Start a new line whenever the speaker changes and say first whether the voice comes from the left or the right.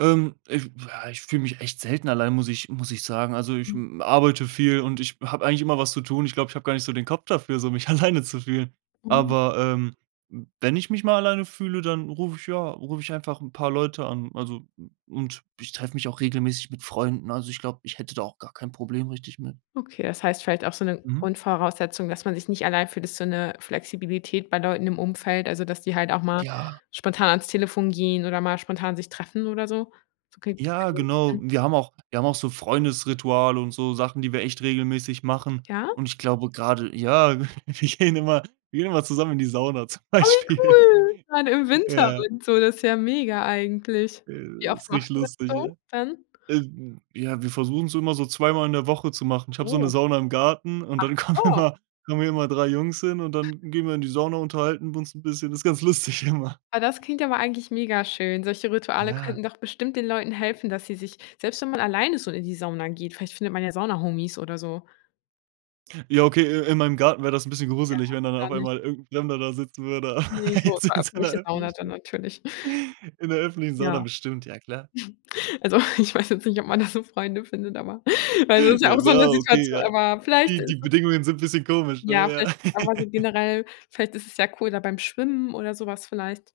right: Ähm, ich ja ich fühle mich echt selten allein, muss ich muss ich sagen. Also, ich,
left: Hm.
right: hm, arbeite viel, und ich habe eigentlich immer was zu tun. Ich glaube, ich habe gar nicht so den Kopf dafür, so mich alleine zu fühlen.
left: Mhm.
right: Aber, ähm, wenn ich mich mal alleine fühle, dann rufe ich ja, rufe ich einfach 'n paar Leute an. Also, u und ich treffe mich auch regelmäßig mit Freunden. Also, ich glaube, ich hätte da auch gar kein Problem richtig mehr.
left: Okay, das heißt vielleicht auch so 'ne
right: Mhm.
left: Grundvoraussetzung, dass man sich nicht allein fühlt, ist so 'ne Flexibilität bei Leuten im Umfeld, also dass die halt auch mal
right: Ja.
left: spontan ans Telefon gehen oder mal spontan sich treffen oder so? So geht's
right: Ja, genau.
left: [unintelligible]
right: Wir haben auch wir haben auch so Freundesrituale und so Sachen, die wir echt regelmäßig machen.
left: Ja?
right: Und ich glaube gerade ja, w wir gehen immer wir gehen immer zusammen in die Sauna zum
left: Oh, wie
right: Beispiel.
left: cool gerade im Winter
right: Ja.
left: und so, das ist ja mega eigentlich. Wie
right: Äh,
left: oft
right: ist
left: macht
right: richtig
left: ihr das
right: lustig, ja.
left: so dann?
right: Äh, d ja, wir versuchen es immer so 2 Mal in der Woche zu machen. Ich habe so 'ne
left: Oh.
right: Sauna im Garten und
left: Ach
right: dann kommen
left: so.
right: immer kommen hier immer 3 Jungs hin, und dann gehen wir in die Sauna, unterhalten wir uns 'n bisschen. Ist ganz lustig immer.
left: Ah, das klingt ja mal eigentlich mega schön. Solche Rituale
right: Ja.
left: könnten doch bestimmt den Leuten helfen, dass sie sich selbst wenn man alleine so in die Sauna geht, vielleicht findet man ja Sauna-Homies oder so.
right: Ja, okay, i in meinem Garten wäre das 'n bisschen
left: Ja,
right: gruselig, wenn dann auf
left: dann nicht.
right: einmal irgend 'n Fremder da sitzen würde.
left: Ne, so
right: Jetzt
left: 'ne
right: in so 'ner
left: öffentliche Sauna dann
right: öffentlichen
left: natürlich.
right: In 'ner öffentlichen Sauna
left: Ja.
right: bestimmt, ja klar.
left: Also, ich weiß jetzt nicht, ob man da so Freunde findet, aber weil das ist ja auch
right: Ja,
left: so 'ne
right: wäre okay,
left: Situation,
right: ja.
left: aber vielleicht
right: Die
left: ist
right: die
left: es
right: Bedingungen sind 'n bisschen komisch, ne,
left: Ja,
right: ja?
left: vielleicht einfach so generell vielleicht ist es ja cool da beim Schwimmen oder sowas vielleicht.